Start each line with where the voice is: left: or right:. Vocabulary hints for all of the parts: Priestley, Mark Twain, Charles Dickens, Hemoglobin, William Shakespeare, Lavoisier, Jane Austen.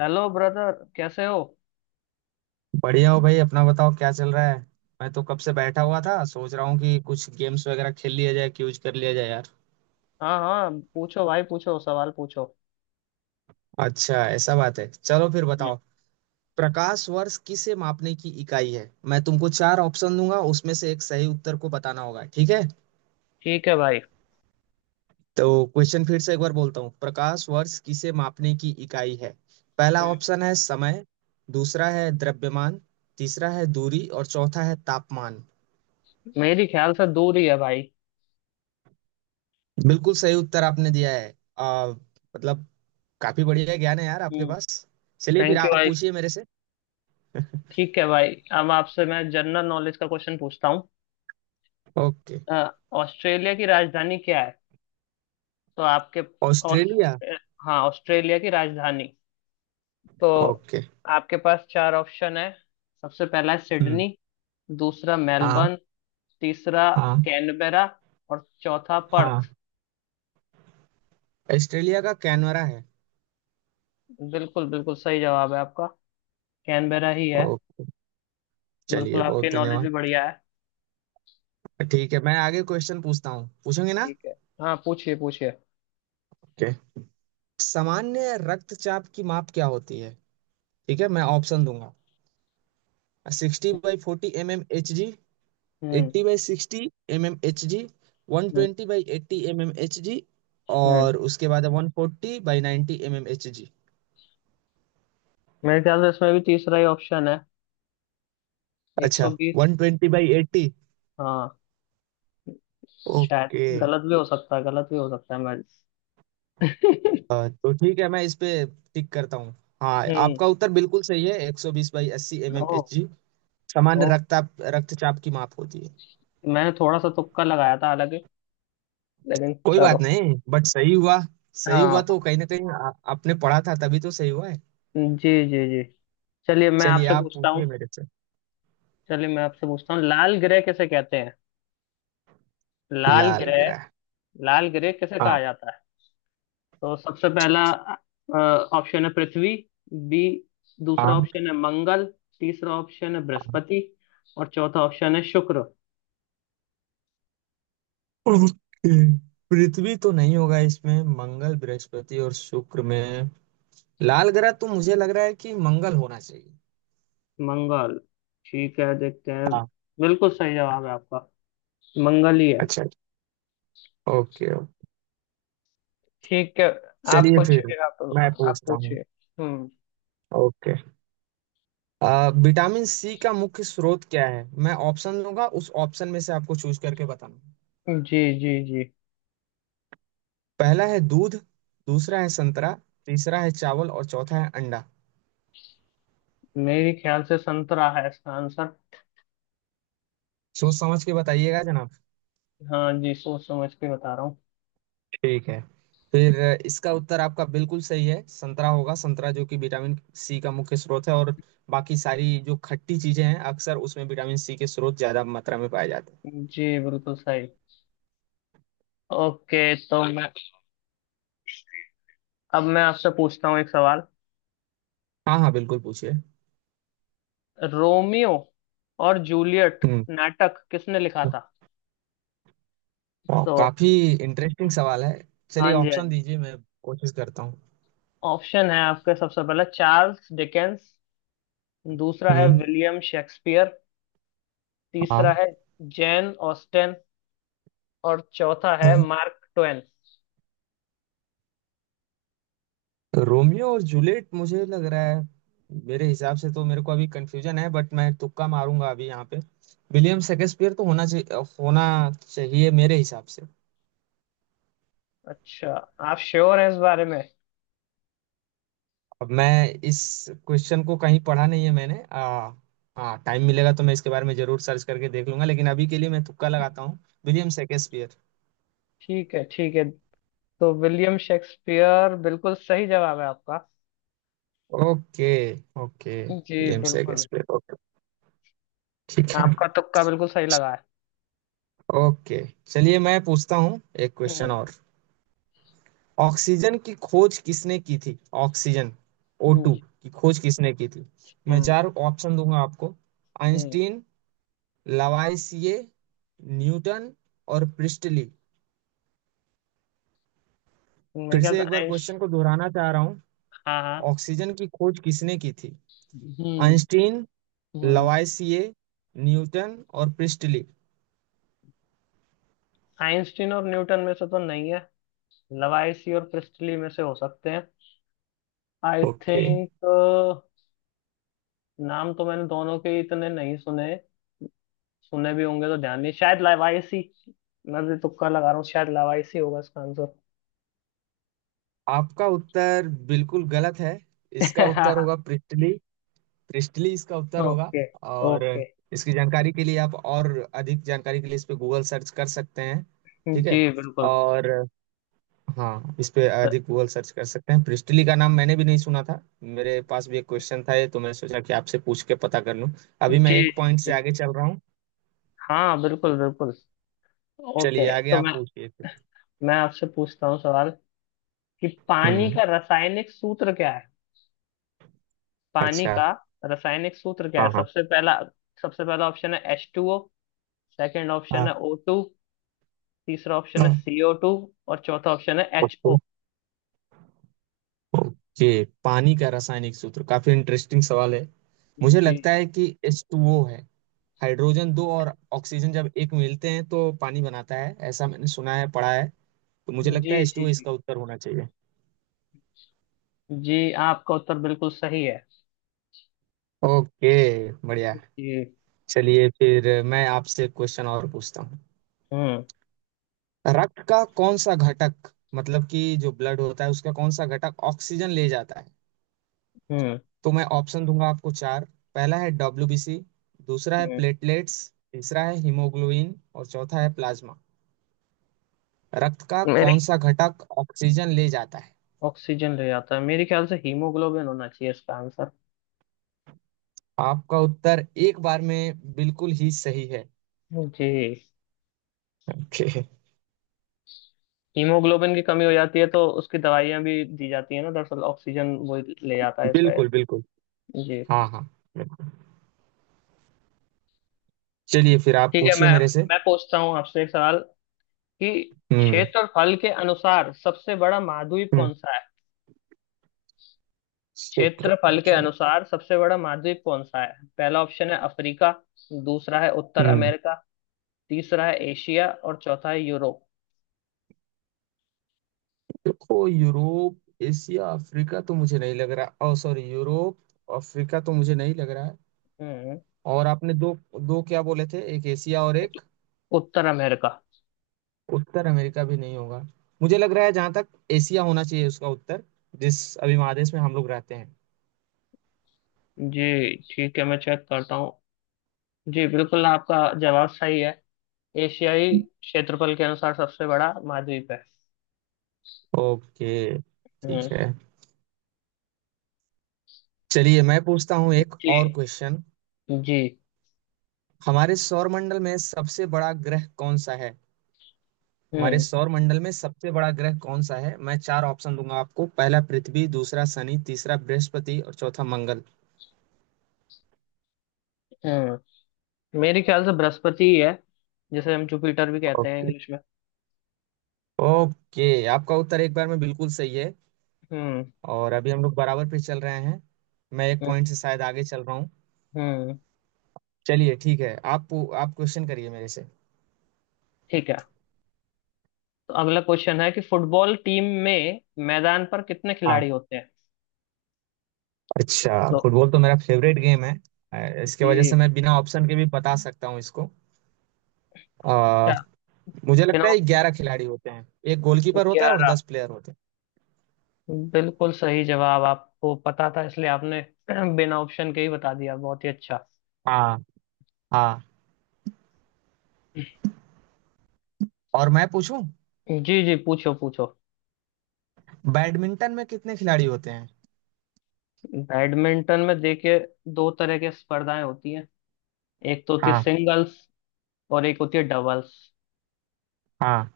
left: Hello brother, कैसे हो।
right: बढ़िया हो भाई। अपना बताओ क्या चल रहा है। मैं तो कब से बैठा हुआ था, सोच रहा हूँ कि कुछ गेम्स वगैरह खेल लिया जाए, क्यूज कर लिया जाए यार।
left: हाँ हाँ, पूछो भाई, पूछो सवाल, पूछो।
right: अच्छा ऐसा बात है, चलो फिर
left: हम्म।
right: बताओ। प्रकाश वर्ष किसे मापने की इकाई है? मैं तुमको चार ऑप्शन दूंगा, उसमें से एक सही उत्तर को बताना होगा। ठीक है,
left: ठीक है भाई।
right: तो क्वेश्चन फिर से एक बार बोलता हूँ। प्रकाश वर्ष किसे मापने की इकाई है? पहला
left: हम्म।
right: ऑप्शन है समय, दूसरा है द्रव्यमान, तीसरा है दूरी और चौथा है तापमान।
left: मेरी ख्याल से दूर ही है भाई।
right: बिल्कुल सही उत्तर आपने दिया है। आ, मतलब काफी बढ़िया ज्ञान है यार आपके
left: हम्म,
right: पास। चलिए फिर
left: थैंक यू
right: आप
left: भाई।
right: पूछिए मेरे से।
left: ठीक है भाई। अब आपसे मैं जनरल नॉलेज का क्वेश्चन पूछता हूँ।
right: ओके।
left: अ, ऑस्ट्रेलिया की राजधानी क्या है। तो आपके ऑस-
right: ऑस्ट्रेलिया।
left: अ, हाँ, ऑस्ट्रेलिया की राजधानी। तो
right: ओके।
left: आपके पास चार ऑप्शन है। सबसे पहला है
right: हम्म।
left: सिडनी। दूसरा
right: हाँ।
left: मेलबर्न। तीसरा
right: हाँ।
left: कैनबेरा। और चौथा
right: हाँ।
left: पर्थ।
right: ऑस्ट्रेलिया का कैनवरा है।
left: बिल्कुल बिल्कुल सही जवाब है आपका। कैनबेरा ही है।
right: ओके,
left: बिल्कुल,
right: चलिए बहुत
left: आपके नॉलेज भी
right: धन्यवाद।
left: बढ़िया है।
right: ठीक है, मैं आगे क्वेश्चन पूछता हूँ, पूछेंगे ना?
left: ठीक है। हाँ, पूछिए पूछिए।
right: ओके। सामान्य रक्तचाप की माप क्या होती है? ठीक है, मैं ऑप्शन दूंगा। 60/40 mmHg,
left: hmm
right: 80/60 mmHg, one
left: hmm
right: twenty by eighty M M H G
left: hmm.
right: और उसके बाद 140/90 mmHg।
left: मेरे ख्याल से इसमें भी तीसरा ही ऑप्शन है। एक
right: अच्छा,
left: सौ बीस
right: 120/80।
left: हाँ। शायद।
right: ओके।
left: गलत भी हो सकता है, गलत भी हो सकता है मैं।
right: तो ठीक है, मैं इस पे टिक करता हूँ। हाँ,
left: हम्म।
right: आपका उत्तर बिल्कुल सही है। एक सौ बीस बाई अस्सी एम एम
left: ओ,
right: एच जी
left: ओ।
right: सामान्य रक्ताप रक्तचाप की माप होती है।
left: मैंने थोड़ा सा तुक्का लगाया था हालांकि। लेकिन
right: कोई बात
left: चलो।
right: नहीं, बट सही हुआ। सही हुआ
left: हाँ,
right: तो कहीं ना कहीं आपने पढ़ा था, तभी तो सही हुआ है।
left: जी जी जी। चलिए, मैं
right: चलिए
left: आपसे
right: आप
left: पूछता
right: पूछिए
left: हूँ।
right: मेरे से।
left: चलिए, मैं आपसे पूछता हूँ, लाल ग्रह किसे कहते हैं। लाल
right: लाल
left: ग्रह।
right: ग्रह।
left: लाल ग्रह किसे
right: हाँ।
left: कहा जाता है। तो सबसे पहला ऑप्शन है पृथ्वी। बी। दूसरा
right: हाँ।
left: ऑप्शन है मंगल। तीसरा ऑप्शन है
right: हाँ।
left: बृहस्पति। और चौथा ऑप्शन है शुक्र।
right: ओके। पृथ्वी तो नहीं होगा, इसमें मंगल, बृहस्पति और शुक्र में लाल ग्रह तो मुझे लग रहा है कि मंगल होना चाहिए।
left: मंगल। ठीक है, देखते हैं।
right: हाँ।
left: बिल्कुल सही जवाब है आपका। मंगल ही है।
right: अच्छा, ओके ओके।
left: ठीक है। आप
right: चलिए फिर
left: पूछिए आप।
right: मैं
left: आप
right: पूछता हूँ।
left: पूछिए। हम्म।
right: ओके। विटामिन सी का मुख्य स्रोत क्या है? मैं ऑप्शन दूंगा, उस ऑप्शन में से आपको चूज करके बताना।
left: जी जी जी।
right: पहला है दूध, दूसरा है संतरा, तीसरा है चावल और चौथा है अंडा।
left: मेरे ख्याल से संतरा है इसका आंसर।
right: सोच समझ के बताइएगा जनाब।
left: हाँ जी, सोच समझ के बता रहा हूँ।
right: ठीक है, फिर इसका उत्तर आपका बिल्कुल सही है। संतरा होगा, संतरा, जो कि विटामिन सी का मुख्य स्रोत है, और बाकी सारी जो खट्टी चीजें हैं अक्सर उसमें विटामिन सी के स्रोत ज्यादा मात्रा में पाए जाते हैं।
left: जी, बिल्कुल सही। ओके, तो मैं। अब मैं आपसे पूछता हूँ एक सवाल।
right: हाँ हाँ, बिल्कुल पूछिए।
left: रोमियो और जूलियट
right: हम्म।
left: नाटक किसने लिखा था।
right: वाह,
left: तो।
right: काफी इंटरेस्टिंग सवाल है।
left: हाँ
right: चलिए
left: जी, हाँ
right: ऑप्शन
left: जी।
right: दीजिए, मैं कोशिश करता हूँ।
left: ऑप्शन है आपके, सबसे पहला चार्ल्स डिकेंस। दूसरा है
right: हम्म।
left: William Shakespeare. तीसरा
right: हाँ।
left: है जैन ऑस्टेन। और चौथा है
right: हाँ।
left: Mark Twain.
right: रोमियो और जूलियट मुझे लग रहा है, मेरे हिसाब से तो मेरे को अभी कंफ्यूजन है, बट मैं तुक्का मारूंगा अभी यहाँ पे। विलियम शेक्सपियर तो होना चाहिए, होना चाहिए मेरे हिसाब से।
left: अच्छा। आप श्योर हैं इस बारे में?
right: अब मैं इस क्वेश्चन को कहीं पढ़ा नहीं है मैंने। हाँ, टाइम मिलेगा तो मैं इसके बारे में जरूर सर्च करके देख लूंगा, लेकिन अभी के लिए मैं तुक्का लगाता हूँ, विलियम शेक्सपियर।
left: ठीक है ठीक है। तो विलियम शेक्सपियर बिल्कुल सही जवाब है आपका।
right: ओके। ओके,
left: जी
right: विलियम
left: बिल्कुल।
right: Shakespeare, okay. ठीक है।
left: आपका तुक्का बिल्कुल सही लगा है।
right: ओके, चलिए मैं पूछता हूँ एक क्वेश्चन
left: हम्म।
right: और। ऑक्सीजन की खोज किसने की थी? ऑक्सीजन, O2
left: जी।
right: की खोज किसने की थी? मैं
left: हम्म
right: चार ऑप्शन दूंगा आपको।
left: हम्म।
right: आइंस्टीन, लवाइसिए, न्यूटन और प्रिस्टली।
left: मेरे
right: फिर
left: ख्याल
right: से
left: से
right: एक बार
left: आइंस
right: क्वेश्चन को दोहराना चाह रहा हूँ।
left: हाँ हाँ।
right: ऑक्सीजन की खोज किसने की थी?
left: हम्म
right: आइंस्टीन,
left: हम्म।
right: लवाइसिए, न्यूटन और प्रिस्टली।
left: आइंस्टीन और न्यूटन में से तो नहीं है। लवाइसी और प्रिस्टली में से हो सकते हैं। I
right: okay.
left: थिंक। नाम तो मैंने दोनों के इतने नहीं सुने। सुने भी होंगे तो ध्यान नहीं, शायद लवाइसी। मैं भी तुक्का लगा रहा हूँ, शायद लवाइसी होगा इसका आंसर।
right: आपका उत्तर बिल्कुल गलत है। इसका उत्तर होगा प्रिस्टली। क्रिस्टली इसका उत्तर होगा।
left: ओके
right: और
left: ओके।
right: इसकी जानकारी के लिए आप और अधिक जानकारी के लिए इस पे गूगल सर्च कर सकते हैं। ठीक
left: जी
right: है।
left: बिल्कुल।
right: और हाँ, इस पे
left: सर।
right: अधिक गूगल सर्च कर सकते हैं। प्रिस्टली का नाम मैंने भी नहीं सुना था, मेरे पास भी एक क्वेश्चन था ये, तो मैं सोचा कि आपसे पूछ के पता कर लूं। अभी मैं
left: जी
right: एक
left: जी
right: पॉइंट से
left: जी।
right: आगे चल रहा हूँ।
left: हाँ, बिल्कुल बिल्कुल। ओके,
right: चलिए आगे,
left: तो
right: आप
left: मैं
right: पूछिए।
left: मैं आपसे पूछता हूँ सवाल, कि पानी
right: हम्म।
left: का रासायनिक सूत्र क्या है। पानी
right: अच्छा।
left: का रासायनिक सूत्र क्या है।
right: हाँ हाँ।
left: सबसे पहला ऑप्शन है H two O. Second option है
right: हाँ।
left: O two. तीसरा ऑप्शन है
right: हाँ।
left: CO two. और चौथा ऑप्शन है एच
right: ओके।
left: ओ।
right: ओके, पानी का रासायनिक सूत्र काफी इंटरेस्टिंग सवाल है। मुझे
left: जी
right: लगता है कि एच टू ओ है। हाइड्रोजन दो और ऑक्सीजन जब एक मिलते हैं तो पानी बनाता है, ऐसा मैंने सुना है, पढ़ा है। तो मुझे लगता
left: जी
right: है
left: जी।
right: H2
left: जी।
right: इसका उत्तर होना चाहिए।
left: जी आपका उत्तर बिल्कुल सही है।
right: ओके, बढ़िया।
left: जी।
right: चलिए फिर मैं आपसे क्वेश्चन और पूछता हूँ।
left: हम्म
right: रक्त का कौन सा घटक, मतलब कि जो ब्लड होता है उसका कौन सा घटक ऑक्सीजन ले जाता है?
left: हम्म
right: तो मैं ऑप्शन दूंगा आपको चार। पहला है डब्ल्यूबीसी, दूसरा है
left: हम्म।
right: प्लेटलेट्स, तीसरा है हीमोग्लोबिन और चौथा है प्लाज्मा। रक्त का कौन
left: मेरे
right: सा घटक ऑक्सीजन ले जाता है?
left: ऑक्सीजन ले जाता है, मेरे ख्याल से हीमोग्लोबिन होना चाहिए इसका आंसर।
right: आपका उत्तर एक बार में बिल्कुल ही सही है।
left: जी।
right: ओके।
left: हीमोग्लोबिन की कमी हो जाती है तो उसकी दवाइयां भी दी जाती है ना, दरअसल ऑक्सीजन वो ले जाता है इस वजह
right: बिल्कुल बिल्कुल।
left: से। जी,
right: हाँ हाँ, बिल्कुल। चलिए फिर आप
left: ठीक है।
right: पूछिए
left: मैं
right: मेरे से।
left: मैं पूछता हूँ आपसे एक सवाल, कि
right: हम्म।
left: क्षेत्रफल के अनुसार सबसे बड़ा महाद्वीप
right: हम्म।
left: कौन सा है।
right: क्षेत्रफल
left: क्षेत्रफल के
right: के अनुसार।
left: अनुसार सबसे बड़ा महाद्वीप कौन सा है। पहला ऑप्शन है अफ्रीका। दूसरा है उत्तर
right: हम्म।
left: अमेरिका। तीसरा है एशिया। और चौथा है यूरोप।
right: देखो, यूरोप एशिया अफ्रीका तो मुझे नहीं लग रहा, ओ सॉरी, यूरोप अफ्रीका तो मुझे नहीं लग रहा है।
left: हम्म।
right: और आपने दो, दो क्या बोले थे? एक एशिया और एक
left: उत्तर अमेरिका।
right: उत्तर अमेरिका भी नहीं होगा। मुझे लग रहा है जहां तक एशिया होना चाहिए उसका उत्तर, जिस अभी महादेश में हम लोग रहते हैं।
left: जी ठीक है, मैं चेक करता हूँ। जी बिल्कुल, आपका जवाब सही है। एशियाई क्षेत्रफल के अनुसार सबसे बड़ा महाद्वीप है।
right: ओके,
left: हम्म।
right: ठीक है। चलिए मैं पूछता हूँ एक
left: जी।
right: और क्वेश्चन।
left: जी।
right: हमारे सौरमंडल में सबसे बड़ा ग्रह कौन सा है? हमारे
left: हम्म।
right: सौरमंडल में सबसे बड़ा ग्रह कौन सा है? मैं चार ऑप्शन दूंगा आपको। पहला पृथ्वी, दूसरा शनि, तीसरा बृहस्पति और चौथा मंगल।
left: हम्म। मेरे ख्याल से बृहस्पति ही है। जिसे हम जुपिटर भी कहते हैं
right: ओके
left: इंग्लिश में।
right: ओके, आपका उत्तर एक बार में बिल्कुल सही है।
left: हम्म।
right: और अभी हम लोग बराबर पे चल रहे हैं, मैं एक
left: हम्म
right: पॉइंट से शायद आगे चल रहा हूँ।
left: हम्म।
right: चलिए ठीक है, आप क्वेश्चन करिए मेरे से।
left: ठीक है, तो अगला क्वेश्चन है, कि फुटबॉल टीम में मैदान पर कितने
right: हाँ,
left: खिलाड़ी होते हैं।
right: अच्छा,
left: तो
right: फुटबॉल तो मेरा फेवरेट गेम है। इसके वजह
left: ये
right: से मैं बिना ऑप्शन के भी बता सकता हूँ इसको। अ,
left: क्या,
right: मुझे
left: बिना
right: लगता है
left: ऑप्शन।
right: 11 खिलाड़ी होते हैं। एक गोलकीपर होता है और
left: 11।
right: 10 प्लेयर होते हैं।
left: बिल्कुल सही जवाब, आपको पता था इसलिए आपने बिना ऑप्शन के ही बता दिया, बहुत ही अच्छा।
right: हाँ। हाँ। और मैं पूछूं,
left: जी जी, पूछो पूछो।
right: बैडमिंटन में कितने खिलाड़ी होते हैं?
left: बैडमिंटन में देखिए, दो तरह की स्पर्धाएं होती हैं। एक तो होती है
right: हाँ
left: सिंगल्स। और एक होती है डबल्स।
right: हाँ,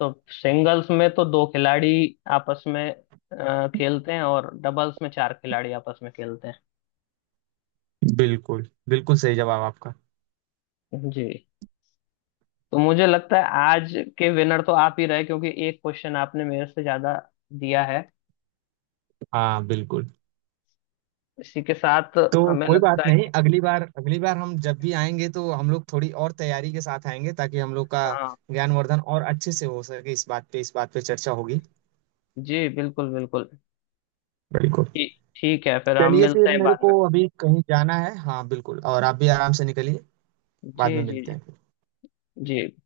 left: तो सिंगल्स में तो दो खिलाड़ी आपस में खेलते हैं, और डबल्स में चार खिलाड़ी आपस में खेलते
right: बिल्कुल बिल्कुल सही जवाब आपका।
left: हैं जी। तो मुझे लगता है आज के विनर तो आप ही रहे, क्योंकि एक क्वेश्चन आपने मेरे से ज्यादा दिया है।
right: हाँ बिल्कुल।
left: इसी के साथ
right: तो
left: हमें
right: कोई बात
left: लगता है
right: नहीं,
left: कि
right: अगली बार, अगली बार हम जब भी आएंगे तो हम लोग थोड़ी और तैयारी के साथ आएंगे, ताकि हम लोग का
left: हाँ।
right: ज्ञानवर्धन और अच्छे से हो सके। इस बात पे चर्चा होगी।
left: जी बिल्कुल बिल्कुल।
right: बिल्कुल।
left: ठी- ठीक है फिर, हम
right: चलिए
left: मिलते
right: फिर,
left: हैं
right: मेरे
left: बाद
right: को
left: में।
right: अभी कहीं जाना है। हाँ बिल्कुल, और आप भी आराम से निकलिए।
left: जी
right: बाद में
left: जी
right: मिलते
left: जी
right: हैं।
left: जी।